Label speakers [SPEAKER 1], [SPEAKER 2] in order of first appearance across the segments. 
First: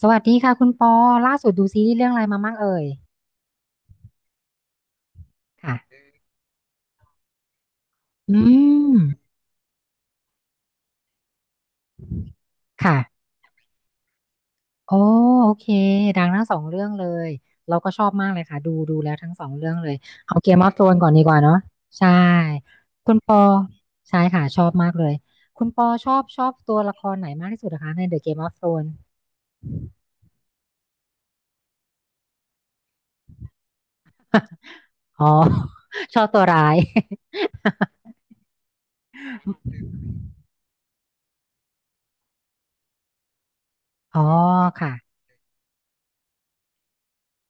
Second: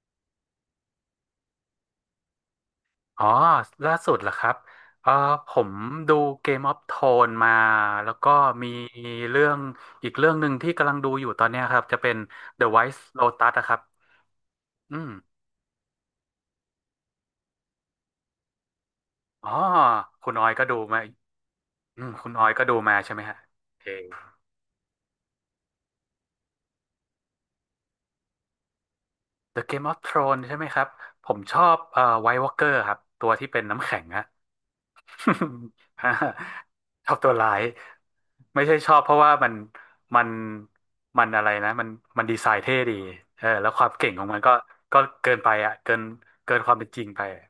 [SPEAKER 1] สวัสดีค่ะคุณปอล่าสุดดูซีรีส์เรื่องอะไรมามั่งเอ่ย
[SPEAKER 2] อ๋อล่าสุดเหรอครับเออผม
[SPEAKER 1] ค่ะ
[SPEAKER 2] ดู Game of Thrones มา แล้วก็
[SPEAKER 1] อื
[SPEAKER 2] มี
[SPEAKER 1] ม
[SPEAKER 2] เรื่องอีกเรื่องหนึ่งที่กำลังดูอยู่ตอนเนี้ยครับ จะเป็น The White
[SPEAKER 1] ค่ะ
[SPEAKER 2] Lotus นะครับ
[SPEAKER 1] โอ้
[SPEAKER 2] อืม
[SPEAKER 1] โอเคดังทั้งสองเรื่องเลยเราก็ชอบมากเลยค่ะดูแล้วทั้งส
[SPEAKER 2] อ๋
[SPEAKER 1] อ
[SPEAKER 2] อ
[SPEAKER 1] งเรื่องเลย
[SPEAKER 2] คุณ
[SPEAKER 1] เอา
[SPEAKER 2] ออ
[SPEAKER 1] เก
[SPEAKER 2] ย
[SPEAKER 1] ม
[SPEAKER 2] ก็
[SPEAKER 1] ออฟ
[SPEAKER 2] ดู
[SPEAKER 1] โธรน
[SPEAKER 2] มา
[SPEAKER 1] ก่อนดีกว่าเนาะใช่
[SPEAKER 2] คุณออยก็ดูมาใช่
[SPEAKER 1] คุณ
[SPEAKER 2] ไหม
[SPEAKER 1] ป
[SPEAKER 2] ฮะ
[SPEAKER 1] อ
[SPEAKER 2] โอเค
[SPEAKER 1] ใช่ค่ะชอบมากเลยคุณปอชอบตัวละครไหนมากที่สุดนะคะใน The Game of Thrones
[SPEAKER 2] The Game of Thrones ใช่ไหมครับ ผมชอบWhite Walker ครับ ตัวที่เป็นน้ำแข็งอะ
[SPEAKER 1] อ๋อ
[SPEAKER 2] ฮะ
[SPEAKER 1] ชอบตัวร้าย
[SPEAKER 2] ชอบตัวร้ายไม่ใช่ชอบเพราะว่ามันมันอะไรนะมันดีไซน์เท่ดีเออแล้วความเก่ง
[SPEAKER 1] อ๋
[SPEAKER 2] ข
[SPEAKER 1] อ
[SPEAKER 2] องมันก็
[SPEAKER 1] ค่ะ
[SPEAKER 2] ก็เกินไปอ่ะเกินความเป็นจริงไปอะ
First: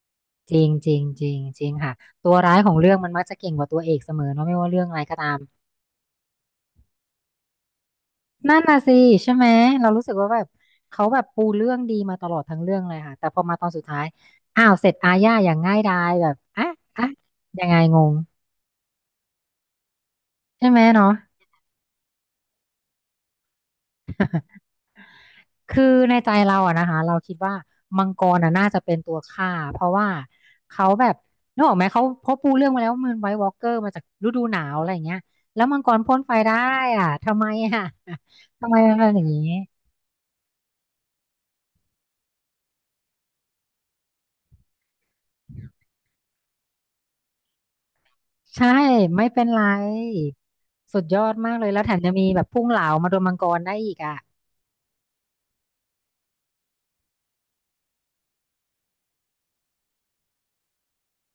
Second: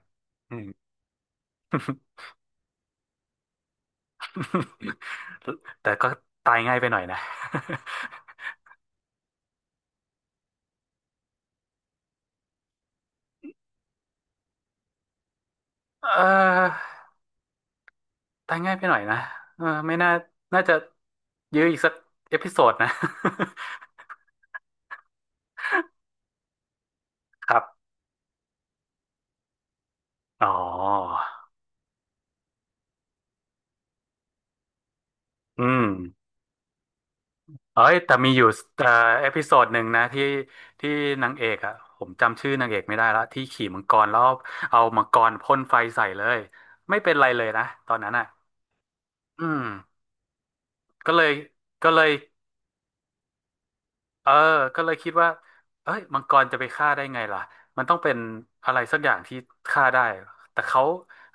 [SPEAKER 1] จ
[SPEAKER 2] อื
[SPEAKER 1] ริ
[SPEAKER 2] ม
[SPEAKER 1] งจริงจริงจริงค่ะตัวร้ายของเรื่องมันมักจะเก่งกว่าตัวเอกเสมอเนาะไม่ว่าเรื่องอะไรก็ตาม
[SPEAKER 2] แต่ก็ตายง่ายไปหน่อยนะ
[SPEAKER 1] นั่นน่ะสิใช่ไหมเรารู้สึกว่าแบบเขาแบบปูเรื่องดีมาตลอดทั้งเรื่องเลยค่ะแต่พอมาตอนสุดท้ายอ้าวเสร็จอาญาอย่างง่ายดาย
[SPEAKER 2] เ
[SPEAKER 1] แบบอ่ะ
[SPEAKER 2] ออ
[SPEAKER 1] อ่ะยังไงงง
[SPEAKER 2] ตายง่ายไปหน่อยนะเออไม่น่าน่า
[SPEAKER 1] ใช่
[SPEAKER 2] จะ
[SPEAKER 1] ไหมเนาะ
[SPEAKER 2] ยื้ออีกสักเอพิโซดนะ
[SPEAKER 1] คือในใจเราอะนะคะเราคิด
[SPEAKER 2] ค
[SPEAKER 1] ว่า
[SPEAKER 2] รับ
[SPEAKER 1] มังกรอะน่าจะเป็นตัวฆ่าเพราะว่า
[SPEAKER 2] อ๋
[SPEAKER 1] เขาแบบ
[SPEAKER 2] อ
[SPEAKER 1] นึกออกไหมเขาเพราะปูเรื่องมาแล้วว่ามันไวท์วอล์กเกอร์มาจากฤดูหนาวอะไรอย่างเงี้ยแล้
[SPEAKER 2] อื
[SPEAKER 1] วมัง
[SPEAKER 2] ม
[SPEAKER 1] กรพ่นไฟได้อ่ะทำไม
[SPEAKER 2] เอ้
[SPEAKER 1] อ่ะ
[SPEAKER 2] ยแต่มีอยู่
[SPEAKER 1] ทำไม
[SPEAKER 2] เอ่อ
[SPEAKER 1] มันเป็นอย่า
[SPEAKER 2] เอ
[SPEAKER 1] ง
[SPEAKER 2] พิ
[SPEAKER 1] นี้
[SPEAKER 2] โซดหนึ่งนะที่นางเอกอ่ะผมจำชื่อนางเอกไม่ได้และที่ขี่มังกรแล้วเอามังกรพ่นไฟใส่เลยไม่เป็นไรเลยนะตอนนั้นอ่ะ
[SPEAKER 1] ใช่ไม่
[SPEAKER 2] อื
[SPEAKER 1] เป็นไร
[SPEAKER 2] ม
[SPEAKER 1] สุด
[SPEAKER 2] ก็
[SPEAKER 1] ย
[SPEAKER 2] เล
[SPEAKER 1] อ
[SPEAKER 2] ย
[SPEAKER 1] ดมากเลยแล้ว
[SPEAKER 2] ก็
[SPEAKER 1] แถ
[SPEAKER 2] เล
[SPEAKER 1] ม
[SPEAKER 2] ย
[SPEAKER 1] ยังมีแบบพุ่งเหลามาโดนมังกรได้อีกอ่ะ
[SPEAKER 2] เออก็เลยคิดว่าเอ้ยมังกรจะไปฆ่าได้ไงล่ะมันต้องเป็นอะไรสักอย่างที่ฆ่าได้แต่เขา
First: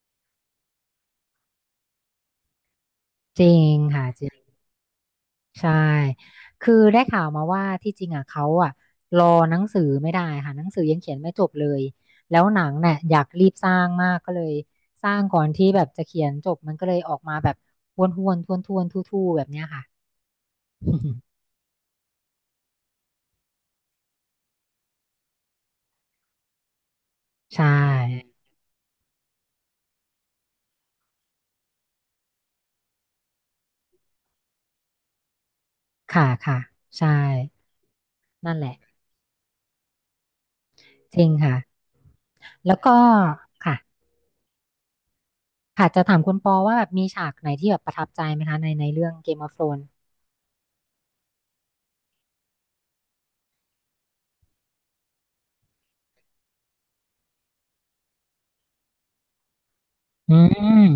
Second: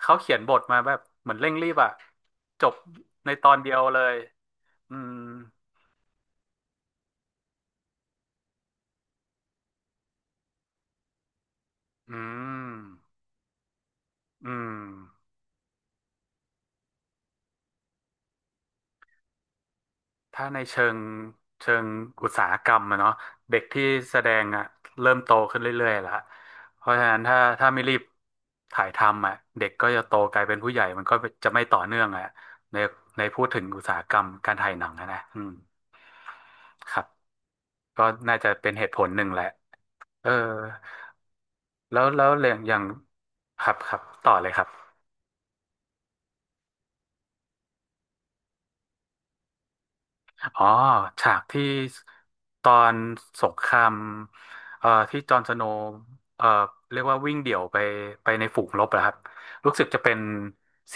[SPEAKER 2] เขาเขียนบทมาแบบเหมือนเร่งรีบอ่ะจบใน
[SPEAKER 1] จ
[SPEAKER 2] ตอ
[SPEAKER 1] ริ
[SPEAKER 2] นเดี
[SPEAKER 1] ง
[SPEAKER 2] ยวเล
[SPEAKER 1] ค่ะ
[SPEAKER 2] ย
[SPEAKER 1] จริง
[SPEAKER 2] อืม
[SPEAKER 1] ใช่คือได้ข่าวมาว่าที่จริงอ่ะเขาอ่ะรอหนังสือไม่ได้ค่ะหนังสือยังเขียนไม่จบเลย
[SPEAKER 2] อื
[SPEAKER 1] แล้วหนัง
[SPEAKER 2] ม
[SPEAKER 1] เนี่ยอยากรีบสร้างมากก็เลย
[SPEAKER 2] อืม
[SPEAKER 1] สร้างก่อนที่แบบจะเขียนจบมันก็เลยออกมาแบบวนๆวนทวนทู่ๆแบบเนี้ยค่ะ
[SPEAKER 2] ถ้าในเชิงอุตสาหกรรมอะเนาะเด็กที่แสดงอะเริ่มโตขึ้นเรื่อยๆละเพราะฉะนั้นถ้า
[SPEAKER 1] ใช่
[SPEAKER 2] ถ้าไม่รีบถ่ายทำอะเด็กก็จะโตกลายเป็นผู้ใหญ่มันก็จะไม่ต่อเนื่องอะในในพูดถึงอุตสาหกรรมการถ่ายหนังอะนะอืม
[SPEAKER 1] ค่ะค่ะ
[SPEAKER 2] ครับ
[SPEAKER 1] ใช่
[SPEAKER 2] ก็น่าจะ
[SPEAKER 1] นั่นแห
[SPEAKER 2] เป็
[SPEAKER 1] ละ
[SPEAKER 2] นเหตุผลหนึ่งแหละเออ
[SPEAKER 1] จริงค่ะ
[SPEAKER 2] แล้วเรื่องอ
[SPEAKER 1] แล้
[SPEAKER 2] ย่า
[SPEAKER 1] ว
[SPEAKER 2] ง
[SPEAKER 1] ก็
[SPEAKER 2] ครับ
[SPEAKER 1] ค่ะ
[SPEAKER 2] ครับต่อเลยครับ
[SPEAKER 1] ค่ะจะถามคุณปอว่าแบบมีฉากไหนที่แบบประทับใจไหมคะในเรื่อง Game of Thrones
[SPEAKER 2] อ๋อฉากที่ตอนสงครามที่จอห์นสโนว์เอ่อเรียกว่าวิ่งเดี่ยวไปในฝูงรบนะครับรู้สึกจะเป็น
[SPEAKER 1] อื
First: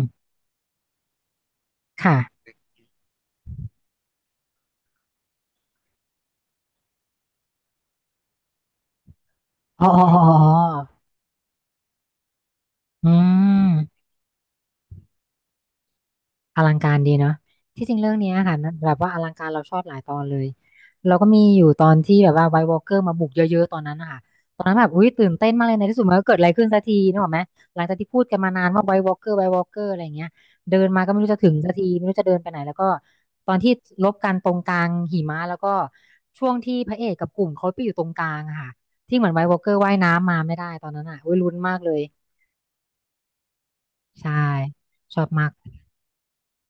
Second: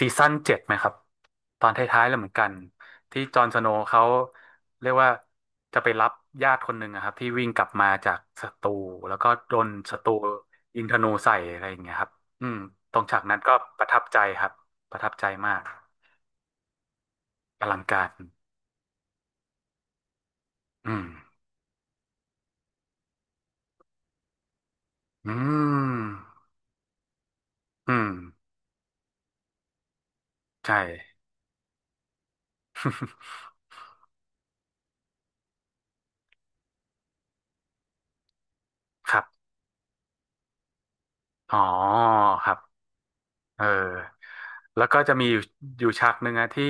[SPEAKER 2] ซีซั่นเจ็ดไหมครับตอนท้ายๆแล้วเหมือน
[SPEAKER 1] ค่ะ
[SPEAKER 2] กันที่จอห์นสโนว์เขาเรียกว่าจะไปรับญาติคนหนึ่งอะครับที่วิ่งกลับมาจากศัตรูแล้วก็โดน
[SPEAKER 1] อ๋อ
[SPEAKER 2] ศั
[SPEAKER 1] อ๋
[SPEAKER 2] ต
[SPEAKER 1] อ
[SPEAKER 2] รู
[SPEAKER 1] อ๋ออ๋
[SPEAKER 2] ยิงธ
[SPEAKER 1] อ
[SPEAKER 2] นูใส่อะไรอย่างเงี้ยครับอืมตรง
[SPEAKER 1] อื
[SPEAKER 2] ฉากนั้นก็ประทั
[SPEAKER 1] ม
[SPEAKER 2] บใจครับประทับใจมาก
[SPEAKER 1] อลังการดีเนาะ
[SPEAKER 2] อลัง
[SPEAKER 1] ที่จริง
[SPEAKER 2] การ
[SPEAKER 1] เรื่องเนี้ยค่ะมันแบบว่าอลังการเราชอบหลายตอนเลย
[SPEAKER 2] อืม
[SPEAKER 1] เราก็มีอยู่ตอนที่แบบว่าไวท์วอล์กเกอร์มาบุกเยอะๆตอนนั้นนะคะตอนนั้นแบบอุ้ยตื่
[SPEAKER 2] อื
[SPEAKER 1] นเต้นมากเลยในที่สุดมันก็เกิด
[SPEAKER 2] ม
[SPEAKER 1] อะไรขึ้นสักทีนึกออกไหมหลังจาก
[SPEAKER 2] อืม
[SPEAKER 1] ที่พูดกันมานานว่าไวท์วอล์กเกอร์ไวท์วอล์กเกอร์อะไรอย่างเงี้ย
[SPEAKER 2] ใช
[SPEAKER 1] เดินมาก็ไม่
[SPEAKER 2] ่
[SPEAKER 1] รู้จะถึงสักทีไม่รู้จะเดินไปไหนแล้วก็ ตอนที่ลบกันตรงกลางหิมะแล้วก็ช่วงที่พระเอกกับกลุ่มเขาไปอยู่ตรงกลางอะค่ะ
[SPEAKER 2] ค
[SPEAKER 1] ที่
[SPEAKER 2] รับ
[SPEAKER 1] เหมือนไวท์วอล์กเกอร์ว่ายน้ำมาไม่ได้ตอนนั้นอ่ะอุ้ยลุ้
[SPEAKER 2] อ๋
[SPEAKER 1] น
[SPEAKER 2] อ
[SPEAKER 1] มากเลย
[SPEAKER 2] ครับ เออ
[SPEAKER 1] ใช่
[SPEAKER 2] แล้วก็จะ
[SPEAKER 1] ชอ
[SPEAKER 2] มี
[SPEAKER 1] บ
[SPEAKER 2] อยู่
[SPEAKER 1] มาก
[SPEAKER 2] อยู่ฉากหนึ่งอะที่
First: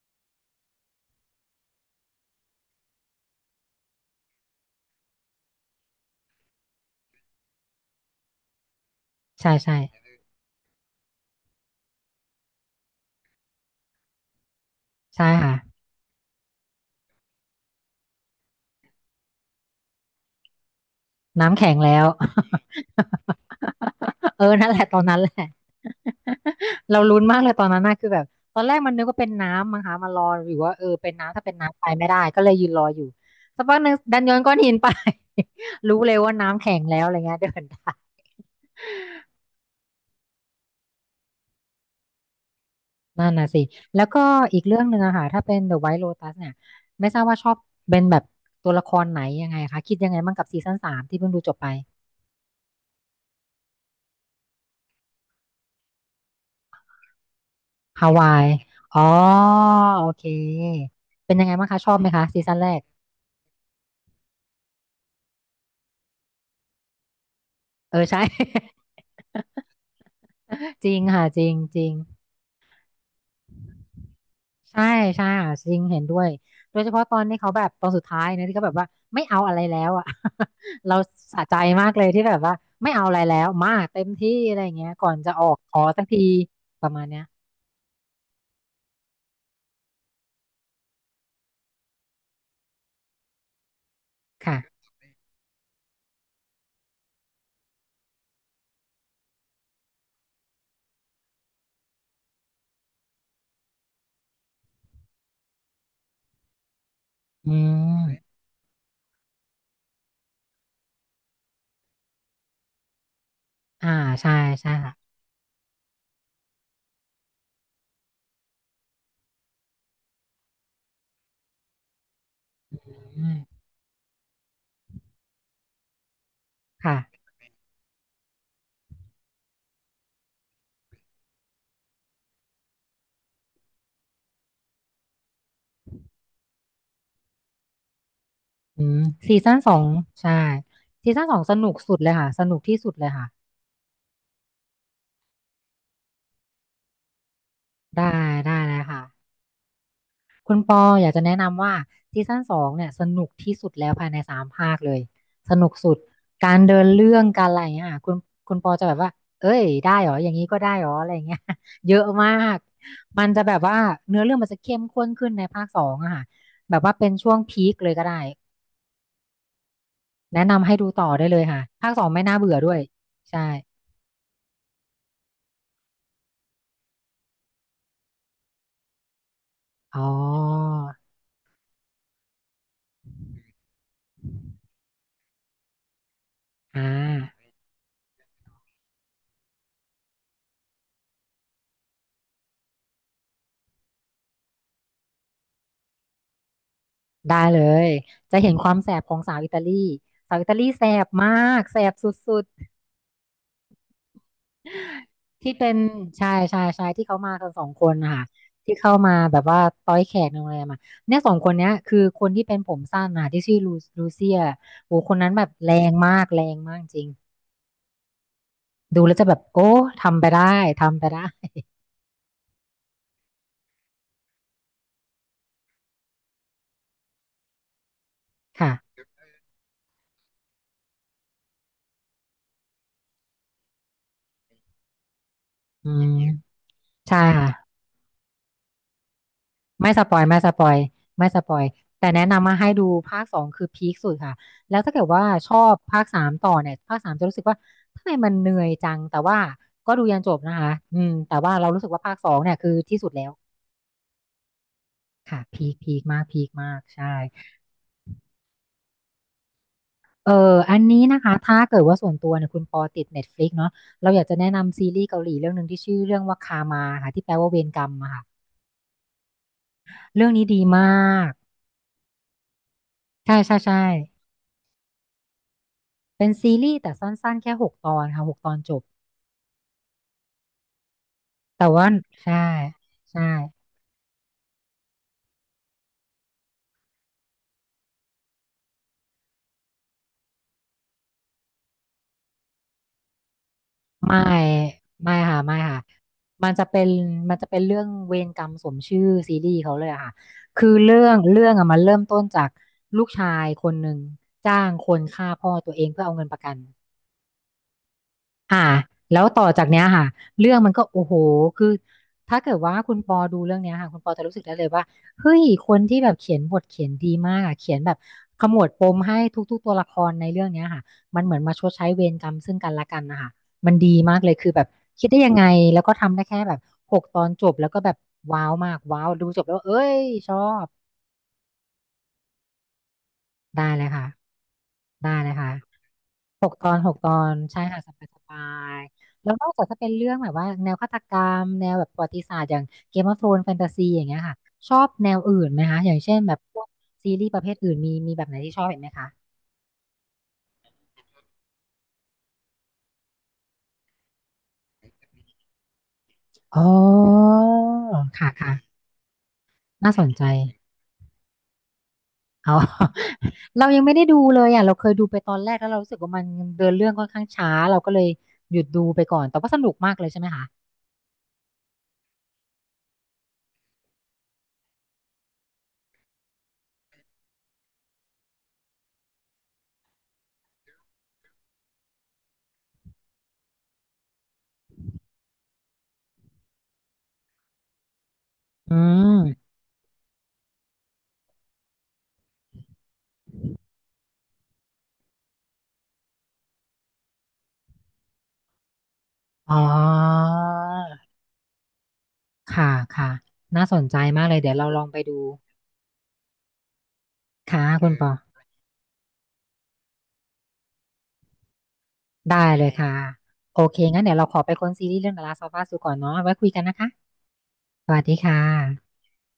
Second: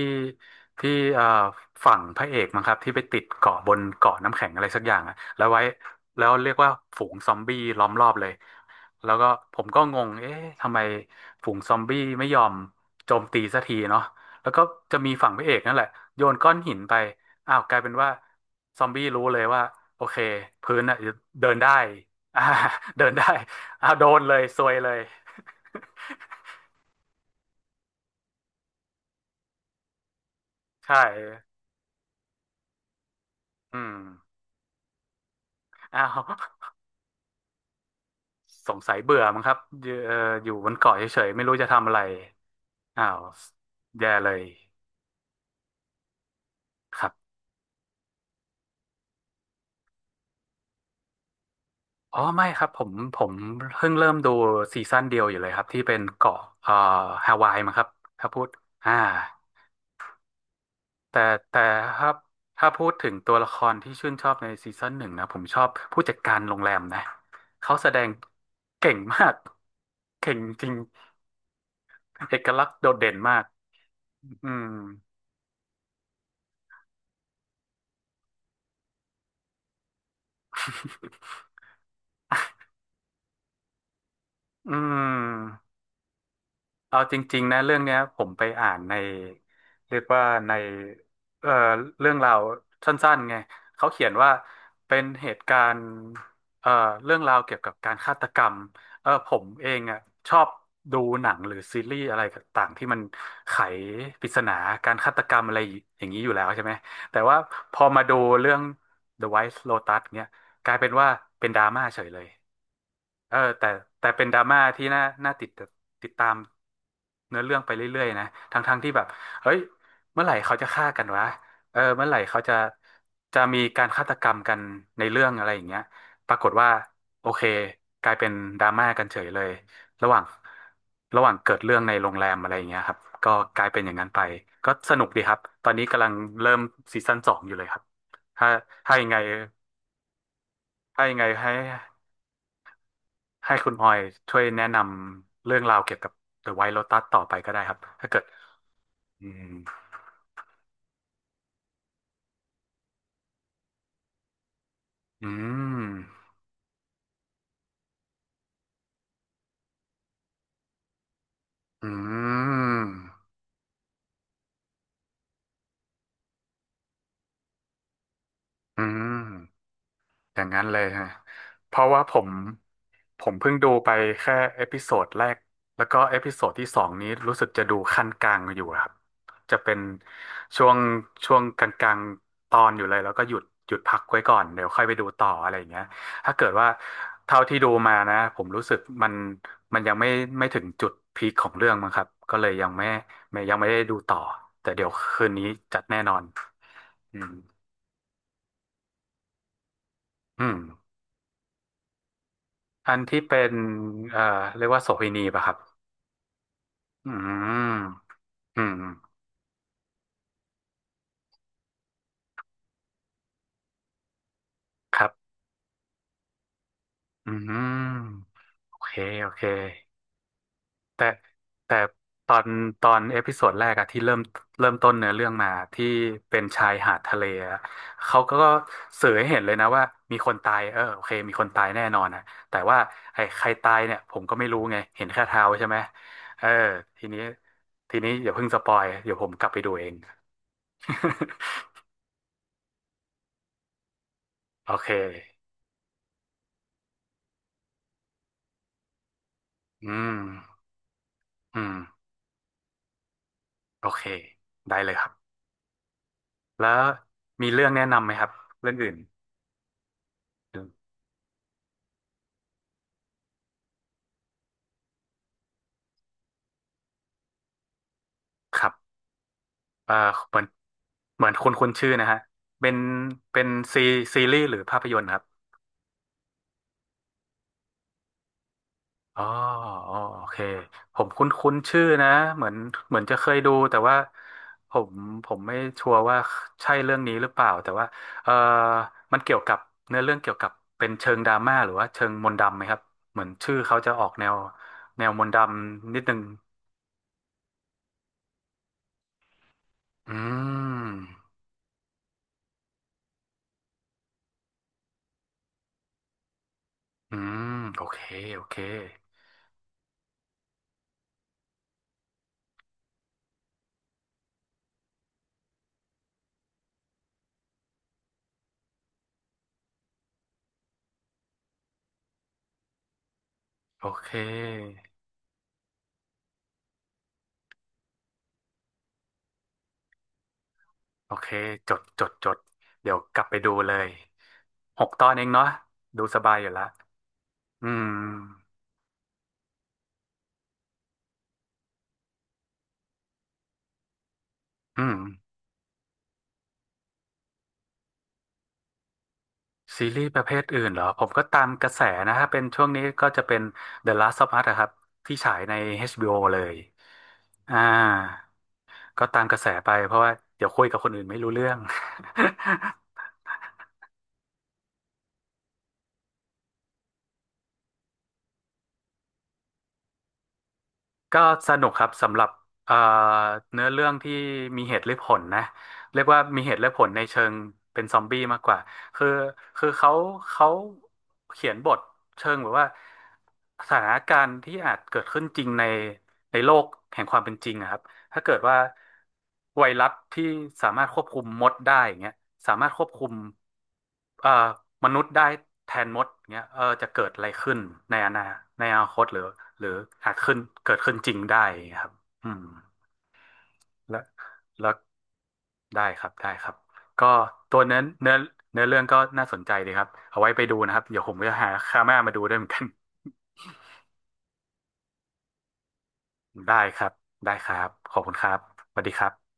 [SPEAKER 2] ที่เอ่อฝั่งพระเอกมั้งครับที่ไปติดเกาะบนเกาะน้ำแข็งอะไรสักอย่างอะแล้วไว้แล้วเรียกว่าฝูงซอมบี้ล้อมรอบเลยแล้วก็
[SPEAKER 1] ใช่
[SPEAKER 2] ผม
[SPEAKER 1] ใช่
[SPEAKER 2] ก็งงเอ๊ะทำไมฝูงซอมบี้ไม่ยอมโจมตีสักทีเนาะแล้วก็จะมี
[SPEAKER 1] ใช่
[SPEAKER 2] ฝั่งพระเอ
[SPEAKER 1] ค่ะ
[SPEAKER 2] กนั่นแหละโยนก้อนหินไปอ้าวกลายเป็นว่าซอมบี้รู้เลยว่าโอเคพื้นอะเดิน
[SPEAKER 1] น้ำ
[SPEAKER 2] ได้
[SPEAKER 1] แข็งแล้ว
[SPEAKER 2] อ่าเดินได้ อ้าวโดนเลย
[SPEAKER 1] เออ
[SPEAKER 2] ซ
[SPEAKER 1] นั่
[SPEAKER 2] ว
[SPEAKER 1] น
[SPEAKER 2] ย
[SPEAKER 1] แหละ
[SPEAKER 2] เล
[SPEAKER 1] ต
[SPEAKER 2] ย
[SPEAKER 1] อนนั้นแหละ เราลุ้นมากเลยตอนนั้นน่ะคือแบบตอนแรกมันนึกว่าเป็นน้ำมั้งคะมารออยู่ว่าเอ อ
[SPEAKER 2] ใช่
[SPEAKER 1] เป็นน้ำถ้าเป็นน้ำไปไม่ได้ก็เลยยืนรออยู่สักพัก
[SPEAKER 2] อื
[SPEAKER 1] หนึ่ง
[SPEAKER 2] ม
[SPEAKER 1] ดันโยนก้อนหินไป รู้
[SPEAKER 2] อ้า
[SPEAKER 1] เลย
[SPEAKER 2] ว
[SPEAKER 1] ว่าน้ำแข็งแล้วอะไรเงี้ยเดินได้
[SPEAKER 2] สงสัยเบื่อมั้งครับอยู่บนเกาะเฉยๆ ไม่รู้จะทำอะไรอ้าว
[SPEAKER 1] นั่นน่ะสิแล้ว
[SPEAKER 2] แย่
[SPEAKER 1] ก็
[SPEAKER 2] เลย
[SPEAKER 1] อีกเรื่องหนึ่งอะค่ะถ้าเป็น The White Lotus เนี่ย
[SPEAKER 2] ค
[SPEAKER 1] ไม่
[SPEAKER 2] รั
[SPEAKER 1] ทราบ
[SPEAKER 2] บ
[SPEAKER 1] ว่าชอบเป็นแบบตัวละครไหนยังไงคะคิดยังไงบ้างกับซีซั่นสามที่เพิ่งดูจบไป
[SPEAKER 2] อ๋อไม่ครับผมเพิ่งเริ่มดูซีซั่นเดียวอยู่เลยครับที่เป็นเกาะฮาวายมั้งครับ
[SPEAKER 1] ฮา
[SPEAKER 2] ถ้า
[SPEAKER 1] วา
[SPEAKER 2] พู
[SPEAKER 1] ย
[SPEAKER 2] ด อ่า
[SPEAKER 1] อ๋อโอเค
[SPEAKER 2] แต่
[SPEAKER 1] เป็นยังไง
[SPEAKER 2] แต่
[SPEAKER 1] บ้างคะ ชอ
[SPEAKER 2] ค
[SPEAKER 1] บไหม
[SPEAKER 2] รับ
[SPEAKER 1] คะซีซั่น
[SPEAKER 2] ถ้า
[SPEAKER 1] แรก
[SPEAKER 2] พูดถึงตัวละครที่ชื่นชอบในซีซั่นหนึ่งนะผมชอบผู้จัดการโรงแรมนะเขาแส
[SPEAKER 1] เอ
[SPEAKER 2] ด
[SPEAKER 1] อ
[SPEAKER 2] ง
[SPEAKER 1] ใช่
[SPEAKER 2] เก่งมากเก่งจริง
[SPEAKER 1] จริงค่ะ จริงจริง
[SPEAKER 2] เอกลักษณ์โดดเด่นมาก อืม
[SPEAKER 1] ใช่ใช่ค่ะจริงเห็นด้วย โดยเฉพาะตอนนี้เขาแบบตอนสุดท้ายนะที่เขาแบบว่าไม่เอาอะไรแล้วอ่ะ เรา สะใจมากเลยที่แบบว่าไม่เอาอะไรแล้วมาเต็มที่อะไรอ
[SPEAKER 2] อื
[SPEAKER 1] ย่างเงี้ยก่อนจะออก
[SPEAKER 2] ม
[SPEAKER 1] ขอสักทีประ
[SPEAKER 2] เอา
[SPEAKER 1] มาณ
[SPEAKER 2] จ
[SPEAKER 1] เนี้ย
[SPEAKER 2] ริงๆนะเรื่องเนี้ยผมไปอ่านในเรียกว่าในเอ่อเรื่องราวสั้นๆไงเขาเขียนว่า
[SPEAKER 1] ค่ะ
[SPEAKER 2] เป็นเหตุการณ์เอ่อเรื่องราวเกี่ยวกับการฆาตกรรมเออผมเองอ่ะชอบดูหนังหรือซีรีส์อะไรต่างๆที่มันไขปริศนาการฆาตกรรมอะไรอย่างนี้อยู่แล้วใช่ไหมแต่ว่า
[SPEAKER 1] อื
[SPEAKER 2] พอมาดู
[SPEAKER 1] ม
[SPEAKER 2] เรื่อง The White Lotus เนี้ยกลายเป็นว่าเป็นดราม่าเฉยเลย เออแต่
[SPEAKER 1] อ่า
[SPEAKER 2] แต่เป็น
[SPEAKER 1] ใช่
[SPEAKER 2] ดราม่า
[SPEAKER 1] ใช่
[SPEAKER 2] ที่น่า
[SPEAKER 1] ค่ะ
[SPEAKER 2] น่าติดตามเนื้อเรื่องไปเรื่อยๆนะทั้งที่แบบเฮ้ยเมื่อไหร่เขาจะฆ่ากันวะเออเมื่อไหร่เขาจะ
[SPEAKER 1] อืม
[SPEAKER 2] จะมีการฆาตกรรมกันในเรื่องอะไรอย่างเงี้ยปรากฏว่า
[SPEAKER 1] ค่ะ
[SPEAKER 2] โอเคกลายเป็นดราม่ากันเฉยเลยระหว่างระหว่างเกิดเรื่องในโรงแรมอะไรอย่างเงี้ยครับก็กลายเป็นอย่างนั้นไปก็สนุกดีครับตอนนี้กำลังเริ่มซีซั่นสองอยู่เลยครับถ้า
[SPEAKER 1] อื
[SPEAKER 2] ถ้า
[SPEAKER 1] ม
[SPEAKER 2] ยังไง
[SPEAKER 1] ซีซั่นสองใช่
[SPEAKER 2] ถ้า
[SPEAKER 1] ซี
[SPEAKER 2] ยัง
[SPEAKER 1] ซั่
[SPEAKER 2] ไง
[SPEAKER 1] นสอง
[SPEAKER 2] ให้
[SPEAKER 1] สนุกสุดเลยค่ะสนุกที่สุดเลยค่ะ
[SPEAKER 2] ให้คุณออยช่วยแนะนำเรื่องราวเกี่ยวกับ The White Lotus ต่อไปก็ได้ครับ
[SPEAKER 1] ได้
[SPEAKER 2] ถ้าเกิด
[SPEAKER 1] ได้เลย
[SPEAKER 2] อื
[SPEAKER 1] ค่ะ
[SPEAKER 2] ม
[SPEAKER 1] คุณปออยากจะแนะนำว่าซีซั่นสองเนี่ยสนุกที่สุดแล้วภายในสามภาคเลย
[SPEAKER 2] อื
[SPEAKER 1] สนุก
[SPEAKER 2] ม
[SPEAKER 1] สุดการเดินเรื่องการอะไรอย่างเงี้ยค่ะคุณปอจะแบบว่าเอ้ยได้เหรออย่างนี้ก็ได้เหรออะไรอย่างเงี้ย
[SPEAKER 2] อื
[SPEAKER 1] เยอะมากมัน
[SPEAKER 2] ม
[SPEAKER 1] จะแบบว่าเนื้อเรื่องมันจะเข้มข้นขึ้นในภาคสองอะค่ะแบบว่าเป็นช่วงพีคเลยก็ได้
[SPEAKER 2] อืม อย่า
[SPEAKER 1] แนะ
[SPEAKER 2] งนั้น
[SPEAKER 1] นำให้
[SPEAKER 2] เลย
[SPEAKER 1] ดู
[SPEAKER 2] ฮะ
[SPEAKER 1] ต่อได้เลยค่ะ
[SPEAKER 2] เพราะ
[SPEAKER 1] ภาค
[SPEAKER 2] ว่า
[SPEAKER 1] สอง
[SPEAKER 2] ผ
[SPEAKER 1] ไม่
[SPEAKER 2] ม
[SPEAKER 1] น่าเบื่อด้วย
[SPEAKER 2] ผม
[SPEAKER 1] ใช่
[SPEAKER 2] เพิ่งดูไปแค่เอพิโซดแรกแล้วก็เอพิโซดที่สองนี้รู้สึกจะดูขั้นกลางอยู่ครับจะเป็น
[SPEAKER 1] อ๋อ
[SPEAKER 2] ช่วงช่วงกลางๆตอนอยู่เลยแล้วก็หยุดพักไว้ก่อนเดี๋ยวค่อยไปดูต่ออะไรอย่างเงี้ยถ้าเกิดว่า
[SPEAKER 1] อ่
[SPEAKER 2] เท่า
[SPEAKER 1] า
[SPEAKER 2] ที่ดูมานะผมรู้สึกมันยังไม่ถึงจุดพีคของเรื่องมั้งครับก็เลยยังไม่ไม่ยังไม่ได้ดูต่อแต่เดี๋ยวคืนนี้จัดแน่นอนอืม
[SPEAKER 1] ได้เลยจะเห็นความแสบของสาวอิตาลีสาวอิ
[SPEAKER 2] อื
[SPEAKER 1] ตา
[SPEAKER 2] ม
[SPEAKER 1] ลีแสบมากแสบสุด
[SPEAKER 2] อันที่เป็นเอ่อเรียกว่าโสเภณีป่ะ
[SPEAKER 1] ๆ
[SPEAKER 2] ค
[SPEAKER 1] ที่
[SPEAKER 2] รับ
[SPEAKER 1] เป็นชายชายชายที่
[SPEAKER 2] อื
[SPEAKER 1] เขามากันสองค
[SPEAKER 2] ม
[SPEAKER 1] นนะคะ
[SPEAKER 2] อื
[SPEAKER 1] ที่
[SPEAKER 2] ม
[SPEAKER 1] เข้ามาแบบว่าต้อยแขกในโรงแรมอะเนี่ยสองคนเนี้ยคือคนที่เป็นผมสั้นนะที่ชื่อลูลูเซียโอ้
[SPEAKER 2] ครั
[SPEAKER 1] คนนั้
[SPEAKER 2] บ
[SPEAKER 1] นแบบแรงมากแรงมากจริง
[SPEAKER 2] อืมโอเค
[SPEAKER 1] ดูแล้วจะ
[SPEAKER 2] โอ
[SPEAKER 1] แบบ
[SPEAKER 2] เค
[SPEAKER 1] โอ้ทำไปได้ทำ
[SPEAKER 2] แต่
[SPEAKER 1] ไปได้
[SPEAKER 2] แต่ตอนตอนเอพิโซดแรกอะที่เริ่มต้นเนื้อเรื่องมาที่เป็นชายหาดทะเลอะเขาก็
[SPEAKER 1] ค่ะ
[SPEAKER 2] สื่อให้เห็นเลยนะว่ามีคนตายเออโอเคมีคนตายแน่นอนนะแต่ว่าไอ้ใครตายเนี่ยผมก็ไม่รู้ไงเห็นแค่เท้าใช่ไหม
[SPEAKER 1] อื
[SPEAKER 2] เออ
[SPEAKER 1] ม
[SPEAKER 2] ที
[SPEAKER 1] ใช่
[SPEAKER 2] นี้
[SPEAKER 1] ค่ะ
[SPEAKER 2] ทีนี้อย่าเพิ่งสปอยเดี๋ยวผมกลับไปดูเอ
[SPEAKER 1] ไม่
[SPEAKER 2] ง
[SPEAKER 1] ส ปอยไม่สปอยไม่สปอยแต่แนะนำมาให้ดูภาคสองคือพีคสุดค่ะ
[SPEAKER 2] โอ
[SPEAKER 1] แล้ว
[SPEAKER 2] เค
[SPEAKER 1] ถ้าเกิดว่าชอบภาคสามต่อเนี่ยภาคสามจะรู้สึกว่าทำไมมันเหนื่อยจังแต่ว่า
[SPEAKER 2] อื
[SPEAKER 1] ก็ดูยันจบนะ
[SPEAKER 2] ม
[SPEAKER 1] คะอืมแต่ว่า
[SPEAKER 2] อื
[SPEAKER 1] เรา
[SPEAKER 2] ม
[SPEAKER 1] รู้สึกว่าภาคสองเนี่ยคือที่สุดแล้ว
[SPEAKER 2] โอเคได้เลยครับ
[SPEAKER 1] ค่ะพีคพีคมากพีค
[SPEAKER 2] แล้
[SPEAKER 1] มาก
[SPEAKER 2] ว
[SPEAKER 1] ใช่
[SPEAKER 2] มีเรื่องแนะนำไหมครับเรื่องอื่น
[SPEAKER 1] เอออันนี้นะคะถ้าเกิดว่าส่วนตัวเนี่ยคุณปอติด Netflix เนาะเราอยากจะแนะนำซีรีส์เกาหลีเรื่องหนึ่งที่ชื่อเรื่องว่าคามาค่ะที่แปลว่าเวรกรรมอะค่ะ
[SPEAKER 2] ครับเอ่อ
[SPEAKER 1] เรื่อง
[SPEAKER 2] เหมือ
[SPEAKER 1] นี้
[SPEAKER 2] น
[SPEAKER 1] ดีมา
[SPEAKER 2] เหมือ
[SPEAKER 1] ก
[SPEAKER 2] นคุณชื่อนะฮะเป็น
[SPEAKER 1] ใช่
[SPEAKER 2] เป็น
[SPEAKER 1] ใช่ใช่
[SPEAKER 2] ซีซีรีส์หรือภาพยนตร์ครับ
[SPEAKER 1] เป็นซีรีส์แต่สั้นๆแค่หกตอนค่ะหกตอนจบ
[SPEAKER 2] อ๋ออ๋อโอเคผมคุ้นคุ้น
[SPEAKER 1] แต่
[SPEAKER 2] ชื่อ
[SPEAKER 1] ว่า
[SPEAKER 2] นะ
[SPEAKER 1] ใช่
[SPEAKER 2] เหมือนเหมือนจะ
[SPEAKER 1] ใช่
[SPEAKER 2] เคยดูแต่ว่าผมผมไม่ชัวร์ว่าใช่เรื่องนี้หรือเปล่าแต่ว่าเออมันเกี่ยวกับเนื้อเรื่องเกี่ยวกับเป็นเชิงดราม่าหรือว่าเชิงมนต์ดำไหมครับเหมือนชื่อเขาจะออก
[SPEAKER 1] ไม่
[SPEAKER 2] แนวแนว
[SPEAKER 1] ไม่
[SPEAKER 2] มนต์ด
[SPEAKER 1] ค่ะไม่ค่ะ
[SPEAKER 2] ำนิดนึง
[SPEAKER 1] มันจะเป็นมันจะเป็นเรื่องเวรกรรมสมชื่อซีรีส์เขาเลยอะ
[SPEAKER 2] อื
[SPEAKER 1] ค่ะคือเรื่อง
[SPEAKER 2] ม
[SPEAKER 1] เรื่องอะมันเริ่มต้นจากลูกชายคนหนึ่งจ้างคนฆ่าพ่อตัวเองเพื่อเอาเงินประกัน
[SPEAKER 2] อืมโอเค โอเค
[SPEAKER 1] อ่าแล้วต่อจากเนี้ยค่ะเรื่องมันก็โอ้โหคือถ้าเกิดว่าคุณปอดูเรื่องเนี้ยค่ะคุณปอจะรู้สึกได้เลยว่าเฮ้ยคนที่แบบเขียนบทเขียนดีมากอ่ะเขียนแบบขมวดปมให้ทุกๆตัวละครในเรื่องเนี้ยค่ะมันเหมือนมาชดใช้เวรกรรมซึ่งกันและกันนะคะมัน
[SPEAKER 2] โอ
[SPEAKER 1] ดี
[SPEAKER 2] เค
[SPEAKER 1] มากเลยคือแบบคิดได้ยังไงแล้วก็ทำได้แค่แบบหกตอนจบแล้วก็แบบว้าวมากว้าวดูจบแล้วเอ้ยชอบ
[SPEAKER 2] โอเคจดจดจดเดี๋ยวกลับไปดู
[SPEAKER 1] ได้
[SPEAKER 2] เล
[SPEAKER 1] เล
[SPEAKER 2] ย
[SPEAKER 1] ยค่ะ
[SPEAKER 2] หกตอ
[SPEAKER 1] ได้
[SPEAKER 2] นเอ
[SPEAKER 1] เล
[SPEAKER 2] ง
[SPEAKER 1] ย
[SPEAKER 2] เนาะ
[SPEAKER 1] ค่ะ
[SPEAKER 2] ดูสบายอ
[SPEAKER 1] ห
[SPEAKER 2] ยู่
[SPEAKER 1] ก
[SPEAKER 2] ละ
[SPEAKER 1] ตอนหกตอนใช่
[SPEAKER 2] อื
[SPEAKER 1] ค่ะสบายสบา
[SPEAKER 2] ม
[SPEAKER 1] ยแล้วนอกจากถ้าเป็นเรื่องแบบว่าแนวฆาตกรรมแนวแบบประวัติศาสตร์อย่างเกมออฟโธรนแฟนตาซีอย่างเงี้ยค่ะชอ
[SPEAKER 2] อื
[SPEAKER 1] บ
[SPEAKER 2] ม
[SPEAKER 1] แนวอื่นไหมคะอย่างเช่นแบบพวกซีรีส์ประเภทอื่นมีแบบไหนที่ชอบเห็นไหมคะ
[SPEAKER 2] ซีรีส์ประเภทอื่นเหรอผมก็ตามกระแสนะถ้าเป็นช่วงนี้ก็จะเป็น The Last of Us อะครับที่ฉายใน HBO เลย
[SPEAKER 1] อ๋อ
[SPEAKER 2] อ่า
[SPEAKER 1] ค่ะค่ะ
[SPEAKER 2] ก็ตามกระแสไปเพ
[SPEAKER 1] น่าส
[SPEAKER 2] ราะว่า
[SPEAKER 1] นใจ
[SPEAKER 2] เดี๋ยวคุยกับคนอื่นไม่รู้เรื่อง
[SPEAKER 1] เอา เรายังไม่ได้ดูเลยอ่ะเราเคยดูไปตอนแรกแล้วเรารู้สึกว่ามันเดินเรื่องค่อนข้างช้าเราก็เลยหยุดดูไปก่อนแต่ว่าสนุกมากเลยใช่ไหมคะ
[SPEAKER 2] ก็สนุกครับสำหรับเอ่อเนื้อเรื่องที่มีเหตุและผลนะเรียกว่ามีเหตุและผลในเชิงเป็นซอมบี้มากกว่าคือคือเขาเขียนบทเชิงแบบว่าสถานการณ์ที่อาจเกิดขึ้นจริงในโลกแห่งความเป็นจริงอะครับ ถ้าเกิดว่า
[SPEAKER 1] อืม
[SPEAKER 2] ไวรัสที่สามารถควบคุมมดได้อย่างเงี้ยสามารถควบคุมเอ่อมนุษย์ได้แทนมดอย่างเงี้ยเออจะเกิดอะไรขึ้นในอนาในอนาคตหรือ
[SPEAKER 1] อ๋อ
[SPEAKER 2] หรืออาจขึ้นเกิดขึ้นจริงได้อย่างเงี้ยครับอืม
[SPEAKER 1] ค่ะ ค่ะ น่าสนใจ
[SPEAKER 2] และ
[SPEAKER 1] มากเลย เดี๋ยวเรา
[SPEAKER 2] แล้ว
[SPEAKER 1] ลองไปดู
[SPEAKER 2] ได้ครับก็ตัว
[SPEAKER 1] ค่ะคุณปอ
[SPEAKER 2] เนื้อเรื่องก็น่าสนใจดีครับเอาไว้ไปดูนะครับเดี๋ยวผมจะหาคาม่ามาดูด้ว
[SPEAKER 1] ได้
[SPEAKER 2] ยเหมือนกั
[SPEAKER 1] เล
[SPEAKER 2] น
[SPEAKER 1] ยค่ะ โอเคงั้นเดี๋ยวเราขอไปค้นซีรีส์เรื่อง The Last of Us ดูก่อนเนาะไว้คุย
[SPEAKER 2] ได้
[SPEAKER 1] กันนะ
[SPEAKER 2] ครั
[SPEAKER 1] คะ
[SPEAKER 2] บได้ครับ
[SPEAKER 1] ส
[SPEAKER 2] ขอ
[SPEAKER 1] วั
[SPEAKER 2] บ
[SPEAKER 1] ส
[SPEAKER 2] คุ
[SPEAKER 1] ดี
[SPEAKER 2] ณครั
[SPEAKER 1] ค่ะ
[SPEAKER 2] บสวัสดีครับ